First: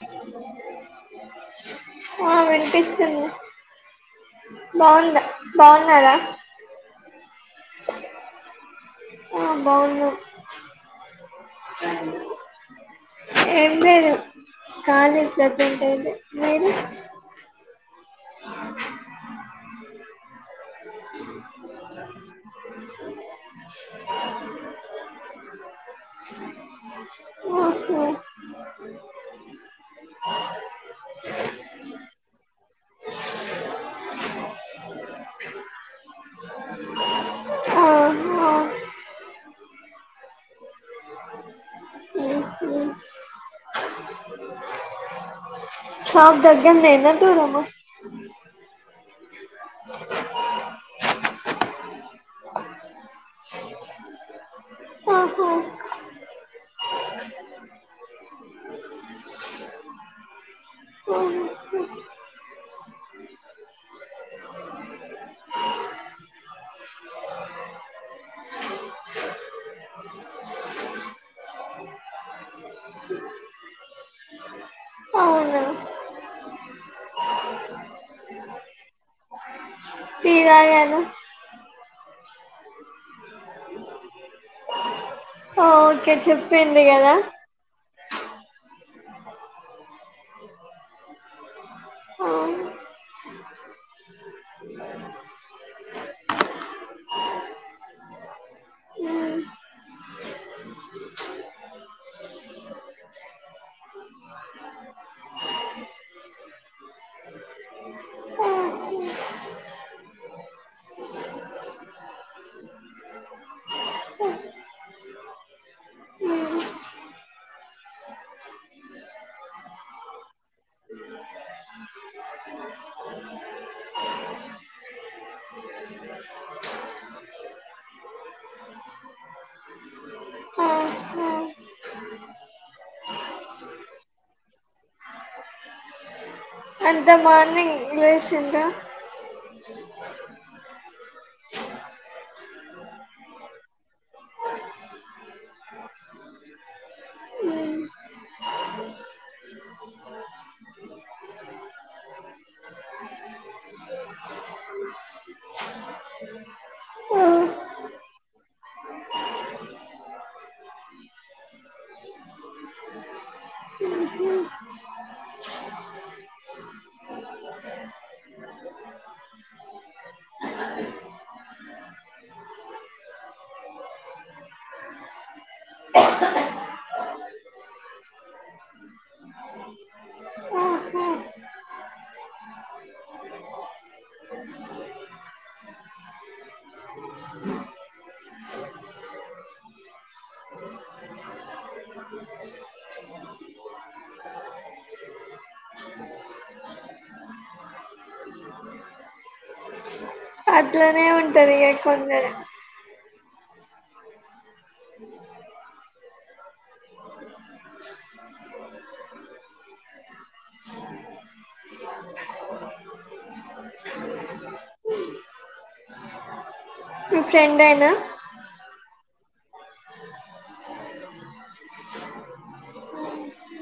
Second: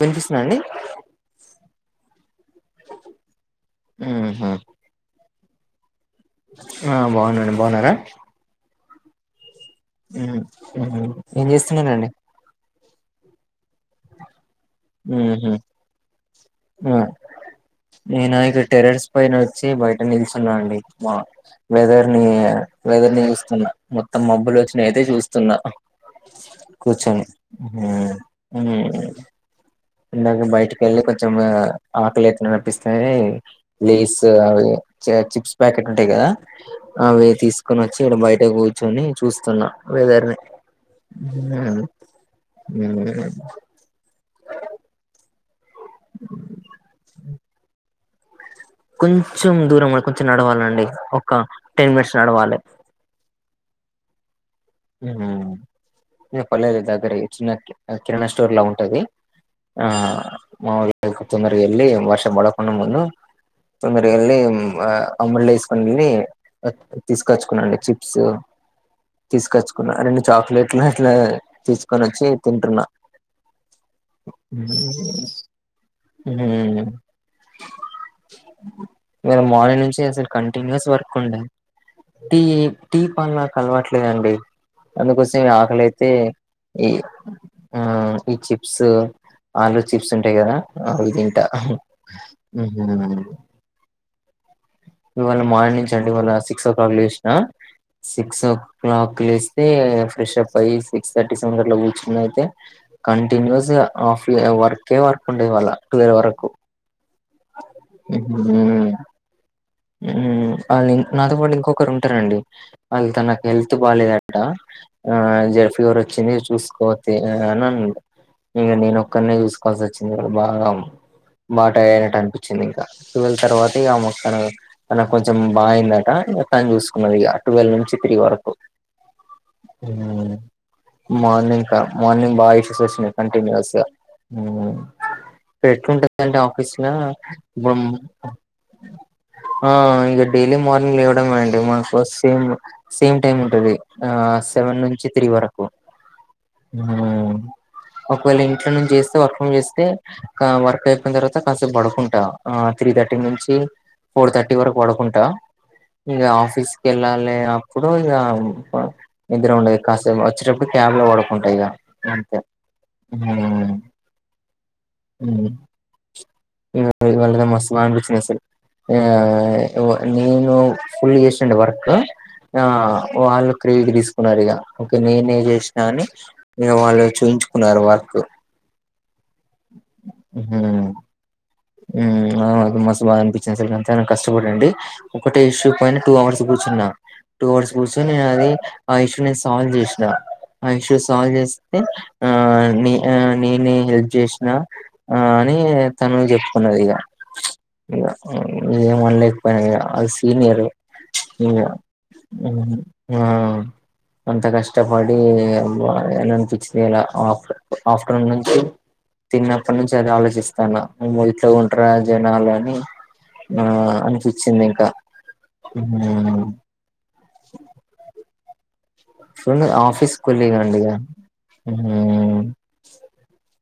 వినిపిస్తున్నా అండి ఆ వినిపిస్తుంది ఉహా బాగున్నా బాగున్నారా ఆ బాగునండి బాగున్నారా ఆ బాగున్నం ఏం చేస్తున్నారండి ఏం లేదు కాలేజ్ ఊహు ప్రజెట్ అయితే మిది ఆ నేను ఇక టెరర్స్ పైన వచ్చి బయట నిల్చున్నా అండి మా వెదర్ ని వెదర్ ని చూస్తున్నా మొత్తం మబ్బులు వచ్చినయితే చూస్తున్నా కూచొని హు ఆహా హు ఇందాక బయటికేళ్ళి కొంచెం ఆకలి అయితున్నట్ అనిపిస్తే లేస్ అవి చిప్స్ ప్యాకెట్ ఉంటాయి కదా అవి తీసుకొనోచ్చి ఇడ బయటే ఆహా కూర్చొని చూస్తున్నా వేదర్ నీ హు ఉహ్ అ షాప్ దగ్గరనేనా దూరమా కొంచెం దూరం కొంచెం నడవాలండి ఒక టెన్ మినిట్స్ నడవాలి స ఆ పర్లేదు దగ్గరే ఇ చిన్న కిరాణా స్టోర్ లా ఉంటది ఆ మామూలుగా కొంచెం ఉహు. తొందరగా ఎల్లి వర్షం పడక ముందు తొందరగా వెళ్ళి అమ్బ్రెల్ల వేసుకొనేళ్ళి తీసుకొచ్చుకున్నాండి చిప్స్ తీసుకొచ్చుకున్నా రెండు చాక్లెట్లు అట్లా తీసుకొని వచ్చి తింటున్నా అవునా హు మీరు మార్నింగ్ నుంచి అసలు టీ కంటిన్యూస్ తాగాను వర్క్ ద్ ఈ టీ పాల్ నాక్ అలవట్లేదండి అందుకోసే ఆకలయితే ఓకే చెప్పిండ్రు ఈ కదా ఆ ఈ చిప్స్ ఆలూ చిప్స్ ఉంటాయి కదా అవి తింట ఆ. [unintelligible] ఇవాళ మార్నింగ్ నుంచి అండి ఇవాళ సిక్స్ ఓ క్లాక్ లేశిన సిక్స్ క్లాక్కు ఉమ్. లేస్తే fresh up five six thirty seven కట్లా కూర్చున్నయితే కంటిన్యూస్ గా ఆఫ్ వర్కే వర్క్ ఇవాళా ట్వెల్వ్ వరకు హు ఆహా. ఉహ్ వాళ్ళు నాతో పాటు ఇంకొకరు ఉంటారండి వాళ్ళు తనకి హెల్త్ బాలేదంట ఆ జార ఫీవర్ వచ్చింది ఉమ్. చూసుకోతే అని అన్నార్ ఇక నేను ఒక్కడినే చూసుకోవాల్సి వచ్చింది వాళ భాగం బాట టైర్డ్ అయినట్టు అనిపించింది ఇంగా ట్వెల్వ్ తర్వాత ఇగా ఆమె ఒకటనే తనకి కొంచెం బాయిందట తను చూసుకున్నది ఇక ట్వెల్వ్ నుంచి త్రీ వరకు హుమ్మ్ ఆహా. మార్నింగ్ క మార్నింగ్ బాగా ఇషస్ వచ్చినాయి కంటిన్యూస్ గా ఇప్పుడు ఎట్లుంటాడంటే ఆఫీస్ లో అంత ఇప్పుడు మార్నింగ్ లేసిండ్రా ఆ ఇంగ డైలీ మార్నింగ్ లెవ్వడమే అండి మన ఫస్ట్ సేమ్ సేమ్ టైమ్ ఉంటది ఆ సెవెన్ నుంచి త్రీ వరకు ఒకవేళ ఇంట్లో నుంచి చేస్తే వర్క్ ఫ్రమ్ చేస్తే యితే ఇక్క వర్క్ అయిపోయిన తర్వాత కాసేపు పడుకుంటా ఆ త్రీ థర్టీ నుంచి ఫోర్ థర్టీ వరకు పడుకుంటా ఇగ ఆఫీస్ కెళ్ళాలి అప్పుడు ఇగ పడ్ నిద్ర ఉండదు కాసేపు వచ్చేటప్పుడు క్యాబ్ లో పడకుంటా ఇగ అంతే ఉమ్ ఉమ్ [inaudible] వాళ్ళది మస్త్ బాద అనిపిచ్చింది అసల్ ఆ నేను ఫుల్ చేస్తుండే వర్క్ ఆ వాళ్ళు క్రెడిట్ తీసుకున్నారు ఇక ఓకే నేనే చేసినా అని ఇగ వాళ్ళు చూయించుకున్నారు వర్క్ హుమ్మ్ ఆహా వ్వు అవునవును మస్త్ బాద అనిపించిన సరే ఎంతైనా కష్టపడండి ఒకటే ఇష్యూ పైన టూ అవర్స్ కూర్చున్నా టూ అవర్స్ కూర్చొని నేను అది ఆ ఇష్యూ నేను సాల్వ్ చేసినా ఆ ఇష్యూ సాల్వ్ చేస్తే ఆ నే నేనే హెల్ప్ చేస్నా ఆ అని తను చెప్ ది ఇగ ఇగ ఏం అనలేకపోయినా ఇగ అసి సీనియరు అట్లనే ఇగ ఉంటది కొందరు ఆ అంత కష్టపడి [unintelligible] అనిపిచింది ఆఫ ఆఫ్టర్నూన్ నుంచి తిన్నప్పటి నుంచి అదే ఆలోచిస్తాన్న ఇట్ ఉంటరా జనాలు అని ఆ అనిపించింది ఇంకా హుమ్మ్ మీ ఫ్రెండెనా ఫున్ ఆఫీస్ కోలిగ్ అండి ఇగ హ్మ్మ్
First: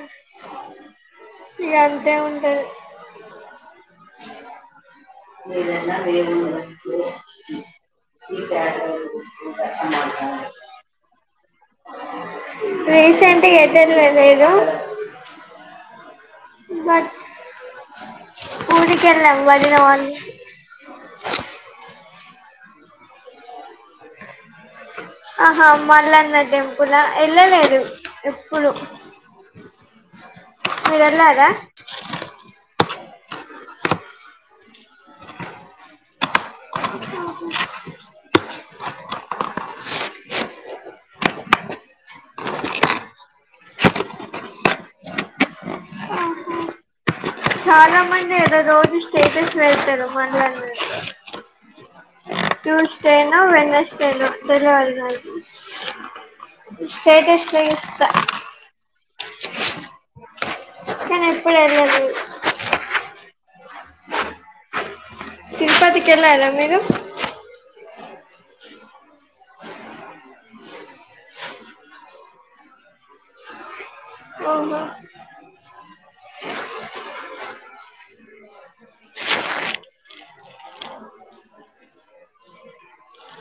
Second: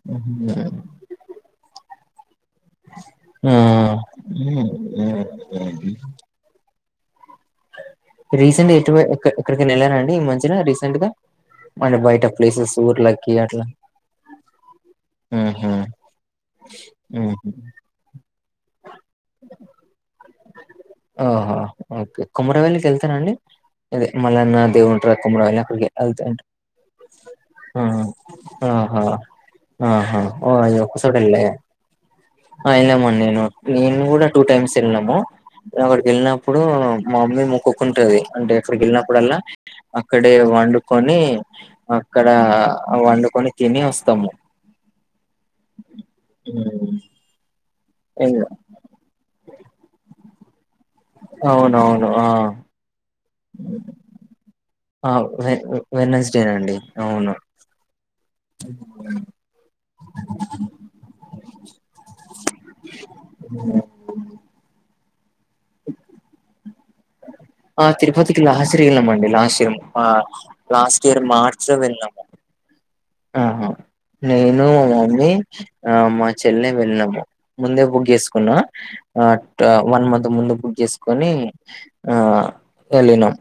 హు ఇగ అంతే ఉంటది ఆ ఉ ఏదైనా రీసెంట్ ఎటు ఎక్కడికైన వెళ్ళార అండి ఈ మధ్యన ఆ రీసెంట్ గా అంటే బయట ప్లేసెస్ ఊర్లకి రీసెంట్ గా అట్ల ఎటు ఎళ్ళలేదు ఉహు బట్ ఊరికెళ్ళ వదిన వాళ్ళ ఇంట్ ఆహా ఓకే కుమరవలికి వెళ్తారా అండి అదే మల్లన్న దేవున్ ఆహా కుమారవలి ఆల్తే మల్లన్న అంతే టెంపుల్ ఆ ఎళ్ళలేదు ఎప్పుడు ఆ ఆహా ఆహా ఆ అయి ఒక మీరు సోటలె ఎళ్ళారా ఆ వెళ్ళామండి నేను నేను కూడా టూ టైమ్స్ వెళ్నము అక్కడికి వెళ్ళినప్పుడు మా మమ్మీ మొక్కుకుంటది అంటే అక్కడికి వెళ్ళినప్పుడల్లా అక్కడే వండుకొని అక్కడ వండుకొని తిని వస్తాము ఎ చాలా మంది ఏదో రోజు స్టేటస్ పెడ్తరు మనలని అవునవును ఆ ట్యూస్డే న వెన్స్డే న తెల్వదు ఆ నాక్ వె వెనస్డేనండి స్టేటెస్ వేస్తా మ్మ్ కానీ ఎప్పుడు ఎల్లేద్ అహ్ తిరుపతికి ఎల్లారా మీరు ఆ తిరుపతికి లాస్ట్ ఇయర్ వెళ్ళామండి last year last year March లో వెళ్నాము ఆహా నేను ఓహో మా మమ్మీ ఆ మా చెల్లై వెళ్నాము ముందే బుక్ చేసుకున్న ఆ వన్ మంత్ ముందు బుక్ చేసుకొని ఆ ఎ ల్లినం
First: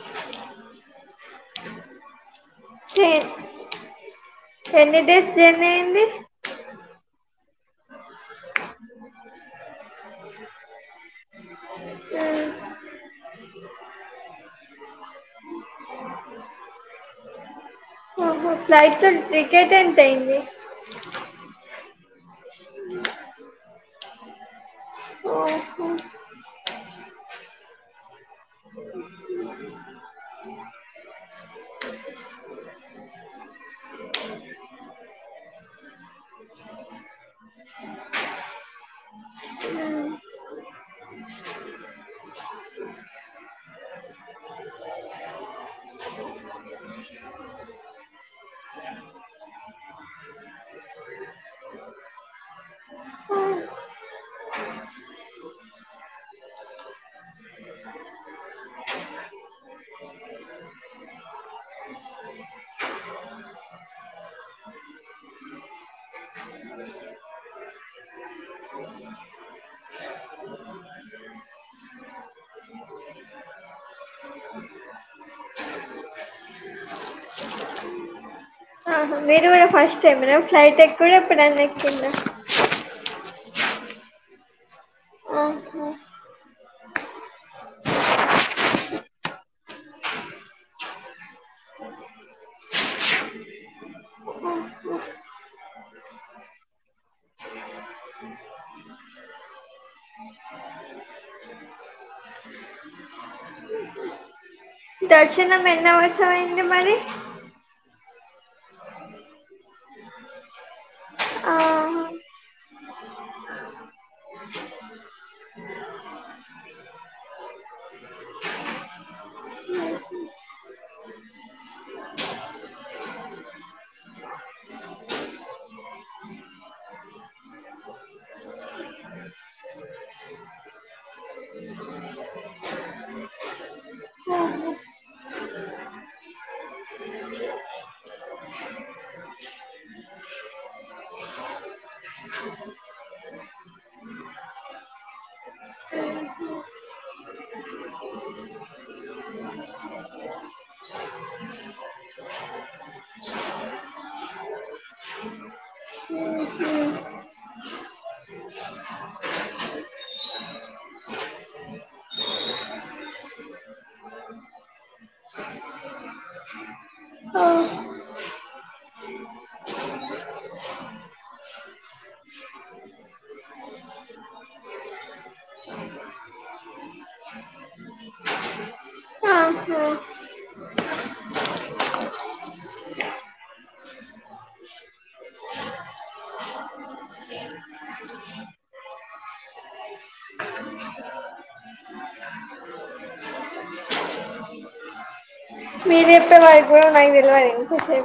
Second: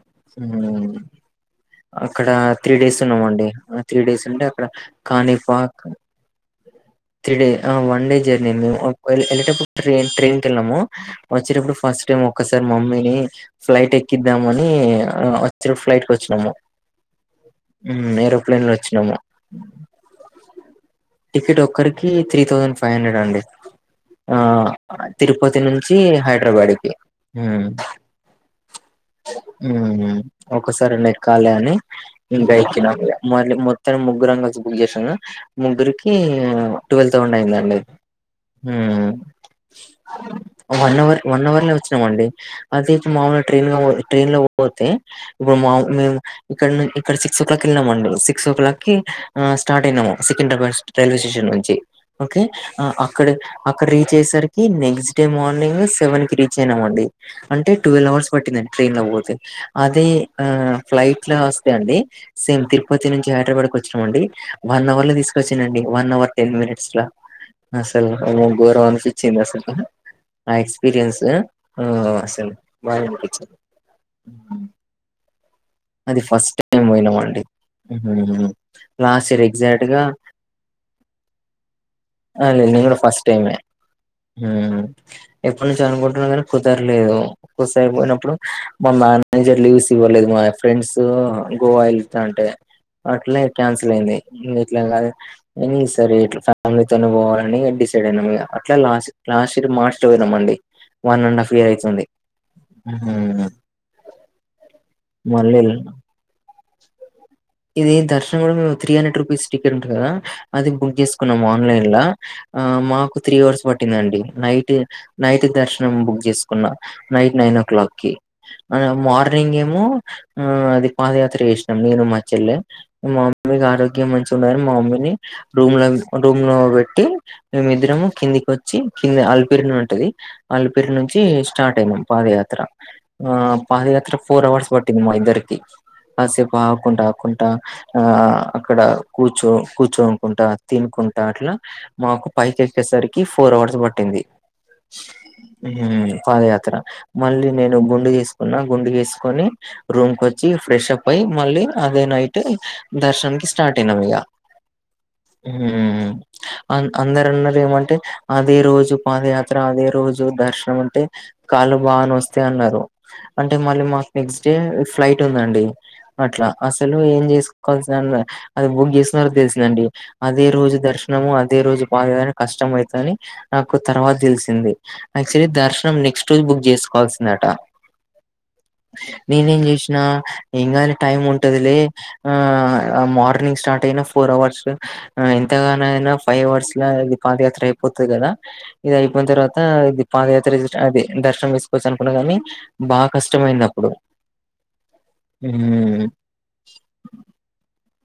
అక్కడ త్రీ డేస్ ఉన్నామ్ అండి ఆ త్రీ డేస్ ఉంటే అక్కడ ఎన్ని డేస్ జర్నీ కానీపాక్. అయింది three day one day journey అ మేము వెళ్ళేటప్పుడు ట్రైన్ ట్రైన్కి వెళ్ళాము. వచ్చేటప్పుడు ఫస్ట్ టైం ఒక్కసారి మమ్మీని. ఫ్లైట్ ఎక్కిద్దామ్ అని వచ్చిన ఫ్లైట్ కి వచ్చినాము. మ్ మీరు. ఫ్లైట్లొ టికెట్ ఎంత అయింది. టికెట్ ఒక్కరికి త్రీ థౌజండ్ ఫైవ్ హండ్రెడ్ అండి. ఆ తిరుపతి ఓహో నుంచి హైదరాబాద్ కి. ఒసారి ఎల్లలి అని. గైకి మళ్ళీ మొత్తం ముగ్గురుం కలిసి బుక్ చేసాము ముగ్గురికి ట్వెల్ తౌసెండ్ అయిందండి. వన్ అవర్ వన్ అవర్ లో వచ్చినమ అండి. అద మాముూలుగా ట్రైన్ ట్రైన్ లో పోతే ఇప్పుడు మా మేము. ఇక్కడ ను ఇక్కడ సిక్స్ ఓ క్లాక్ వెళ్ళాం అండి సిక్స్ ఓ క్లాక్ కి స్టార్ట్ అయినాము సికింద్రాబాద్. రైల్వే స్టేషన్ నుంచి ఓకే. అక్కడ అక్కడ రీచ్ అయ్యేసరికి నెక్స్ట్ డే మార్నింగ్ సెవెన్ కి రీచ్ అయినాం అండి. అంటే ట్వెల్వ్ అవర్స్ పట్టిందండి ట్రైన్ లో పోతే అదే ఆ ఫ్లైట్ లో వస్తే అండి. సేమ్ తిరుపతి నుంచి హైదరాబాద్ కు వచ్చినామండి వన్ అవర్ లో తీసుకొచ్చానండి వన్ అవర్ టెన్ మినిట్స్. అసలు గోరం అనిపించ్చింది అసలు ఆ ఎక్స్పీరియన్స్ అసలు బాగుందనిపించింది ్ అది ఫస్ట్ టైం పోయినాం అండి. లాస్ట్ ఇయర్ మీరు కూడా ఎగ్జాక్ట్ ఫస్ట్ గా టైమ్ ఎన ఫ్లైట్ ఎక్కువైనాయి ఎక్కిండ్ర లేద్ నేగన్ కూడా ఫస్ట్ టైమ్ మ్. ఎప్పుడు నుంచి ఆహా అనుకుంటున్నా కానీ కుదరలేదు. ఒక్కసరిపోయినప్పుడు మా మేనేజర్ లీవ్స్ ఇవ్వలేదు మా. ఫ్రెండ్స్ గోవా వెళ్తుాంటే అట్లానే క్యాన్సిల్ అయింది ఇట్లా కాదు. న సరే ఇలా ఫ్యామిలీతోనే పోవాలని డిసైడ్ అయినా అట్లా లాస్ట్. క్లాస్ మార్చలో పోదాం అండి వన్ అండ్ హాఫ్ ఇయర్ అయితుంది. దర్శనం మళ్ళీ ఎన్న వసవైంది మరి. ఇది దర్శన్ం కూడా మేము త్రీ హండ్రెడ్ రూపీస్ టికెట్ ఉంటుంది కదా అది బుక్ చేసుకున్నాం ఆన్లైన్ లో. ఆహా ఆ మాకు త్రీ అవర్స్ పట్టిందండి నైట్ నైట్ దర్శనం బుక్ చేసుకున్న. నైట్ నైన్ ఓ క్లాక్కి అ మార్నింగ్ ఏమో ఆ అది పాదయాత్ర చేసినాం నేను మా చెల్లె మా మమ్మీకి ఆరోగ్యం మంచిగా ఉండదని మా మమ్మీని రూమ్ లో రూమ్ లో పెట్టి మేమిద్దరము కిందికి వచ్చి కింది అలిపిరిన ఉంటది అలిపెరి నుంచి స్టార్ట్ అయినాం పాదయాత్ర. ఆ పాదయాత్ర ఫోర్ అవర్స్ పట్టంది మా ఇద్దరికి కాసేపు ఆగు కుంటా ఆ అక్కడ కూర్చో కూర్చోనుకుంటా తినుకుంటా అట్లా. మాకు పైకి వచ్చేసరికి ఫోర్ అవర్స్ పట్టింది. మ్ పాదయాత్ర మళ్ళీ నేను గుండు గీసుకున్నా గుండె చేసుకొని రూమ్ కు వచ్చి ఫ్రెష్ అప్ అయి మళ్ళీ అదే నైట్ దర్శననికి స్టార్ట్ అయినాం ఇక అ ఆ అందరన్నరు ఏమంటే అదే రోజు పాదయాత్ర అదే రోజు దర్శనం అంటే కాళ్ళు బాగా నొస్తాయి అన్నారు. అంటే మళ్ళీ మాకు నెక్స్ట్ డే ఫ్లైట్ ఉందండి అట్లా అసలు ఏం ఓ చేసుకోవాల్సిన అది బుక్ చేస్తున్నారో తెలిసిందండి. అదే రోజు దర్శనము అదే రోజు పాదయాత్ర కష్టం అవుతదని నాకు తర్వాత తెలిసింది యాక్చువలీ దర్శనం నెక్స్ట్ రోజు బుక్ చేసుకోవాల్సిందట. నేనేం ఆహా చేసినా ఏం కాదులే టైం ఉంట దిలే ఆ మార్నింగ్ స్టార్ట్ అయిన ఫోర్ అవర్స్ ఎంతగానయినా ఫైవ్ అవర్స్ లా ఇది పాదయాత్ర అయిపోతది కదా ఇది అయిపోయిన తర్వాత ఇది పాదయాత్ర అది దర్శనం వేసుకోవచ్చు అనుకున్న కానీ బాగా కష్టమైంది అప్పుడు ఉమ్ వ కూడా నాకు తెలువది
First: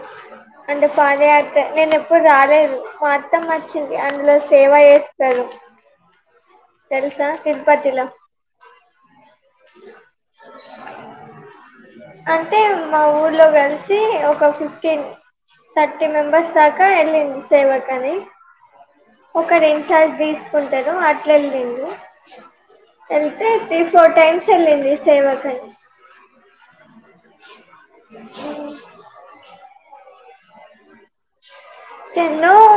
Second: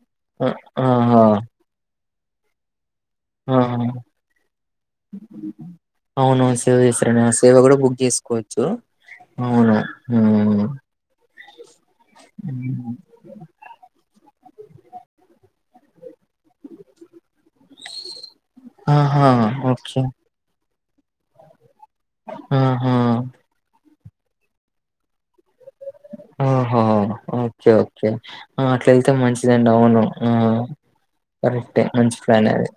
అంటే పాద ఆహా [unintelligible] నేను ఎప్పుడు రాలేదు మా అత్తమ్మ ఆ వచ్చింది అందులో సేవ చేస్తాది అవునవును సేవ చేస్తారండి ఆ సేవ కూడా బుక్ చేసుకో వచ్చు అవును ఆ అంటే మా ఊర్లో కలిసి ఒక ఫిఫ్టీన్ థర్టీ మెంబెర్స్ దాకా వెళ్ళింది సేవకని ఆహా ఒక రెండు ఓకే సార్లు తీసు కుంటారు అట్ల వెళ్ళింది ఆహా వెళ్తే ఫోర్ టైమ్స్ వెళ్ళింది సేవ కి అని ఆహో ఓకే ఓకే అట్లాళ్తే మంచిదండి అవును కరెక్టే మంచి టెన్ ప్లానే అది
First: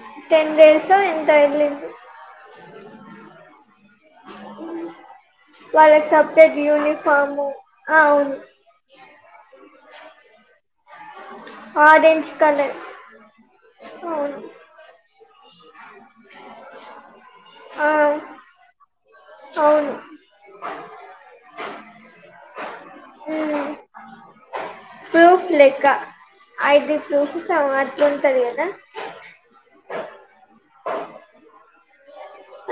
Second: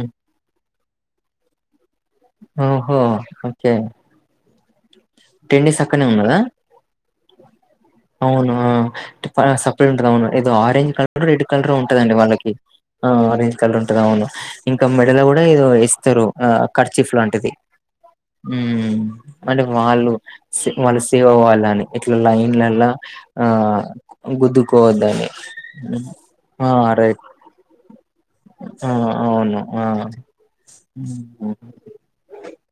ఉమ్. టెన్ డేస్ ఎంతో వెళ్ళింది ఆ ఓహో ఓకే టెన్ డేస్ అక్కనే వాళ్ళకి ఉన్నాదా సపరేట్ యూనిఫాము అవును ఆ సపరేట్ ఉంటారు అవును ఏదో ఆరంజ్ కలర్ రెడ్ కలర్ ఉంటదండి ఆరెంజ్ వాళ్ళకి కలర్ ఆ ఆరెంజ్ కలర్ ఉంటది అవును ఇంకా మెడల కూడా ఏదో వేస్తారు ఆ కర్చిఫలులాంటిది ఆ అంటే అవును వాళ్ళు వాళ్ళు సేవా వాళ్లు అని ఇట్లా లైన్లలా ఆ గుదుకువద్దని ప్రూఫ్ లెక్క ఆ ఐడి రైట్ ప్రూఫ్ అట్లుంటది కదా అవును ఆ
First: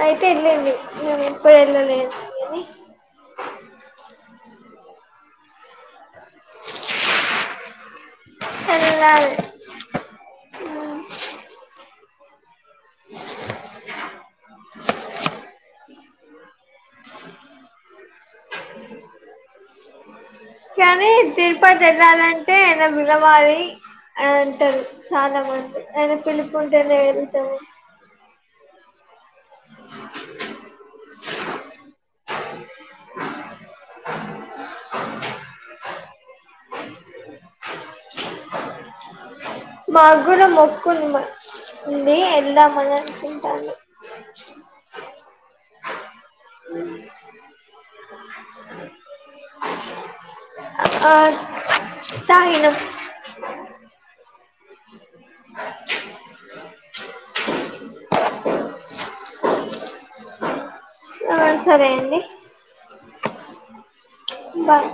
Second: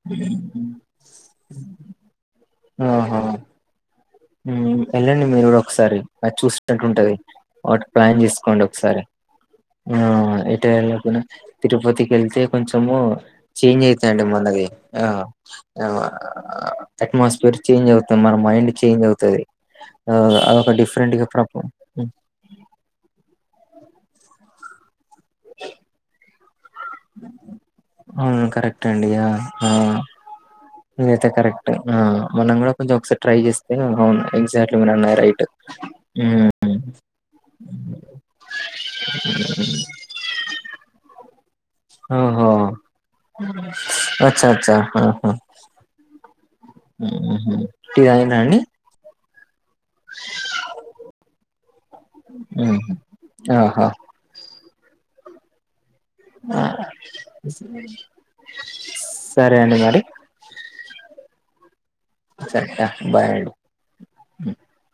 అయితే వెళ్ళింది ఎప్పుడు వెళ్ళలేదు అని ఆహా వెళ్ళండి మీరు కూడా ఒకసారి అది చూసినట్టు ఉంటది వాటి ప్లాన్ చేసుకోండి ఒకసారి వెళ్ళాలి ఆ ఇటు వెళ్లిన కూడా తిరుపతికి ఎళ్తే కొంచము చేంజ్ అయితాదండి మనది ఆ ఆ అట్మాస్పియర్ చేంజ్ అవుతుంది మన మైండ్ చేంజ్ అవుతది ఆ అదొక కానీ డిఫరెంట్ గా ప్రాబ్లం తిరుపతి ఎళ్ళాలం టే ఆయన పిలవాలి అంటారు చాలా మంది ఆయన పిలు టు ఉంటేనే వెళ్తాము అవును కరెక్టే అండి యా అవును ఏదైతే కరెక్ట్ ఆ మనం కూడా కొంచెం ఒకసారి ట్రై చేస్తే అవును ఎగ్జాక్ట్లీ మేడం నా రైట్ మాగ్గునా మొక్కుంది ఉంది ఓహో వెళ్దామని అనుకుంటానం అచ్చా అచ్చా ఆ ఆ మ్మ్ఉహ్మ్ టీ తాగిళ్ళాండి ఆ తాగినం మ్మ్ఉహ్మ్ ఆహా ఆ సరే అండి మరి ఆ సరే అండి సరే బాయ్ అండి బాయ్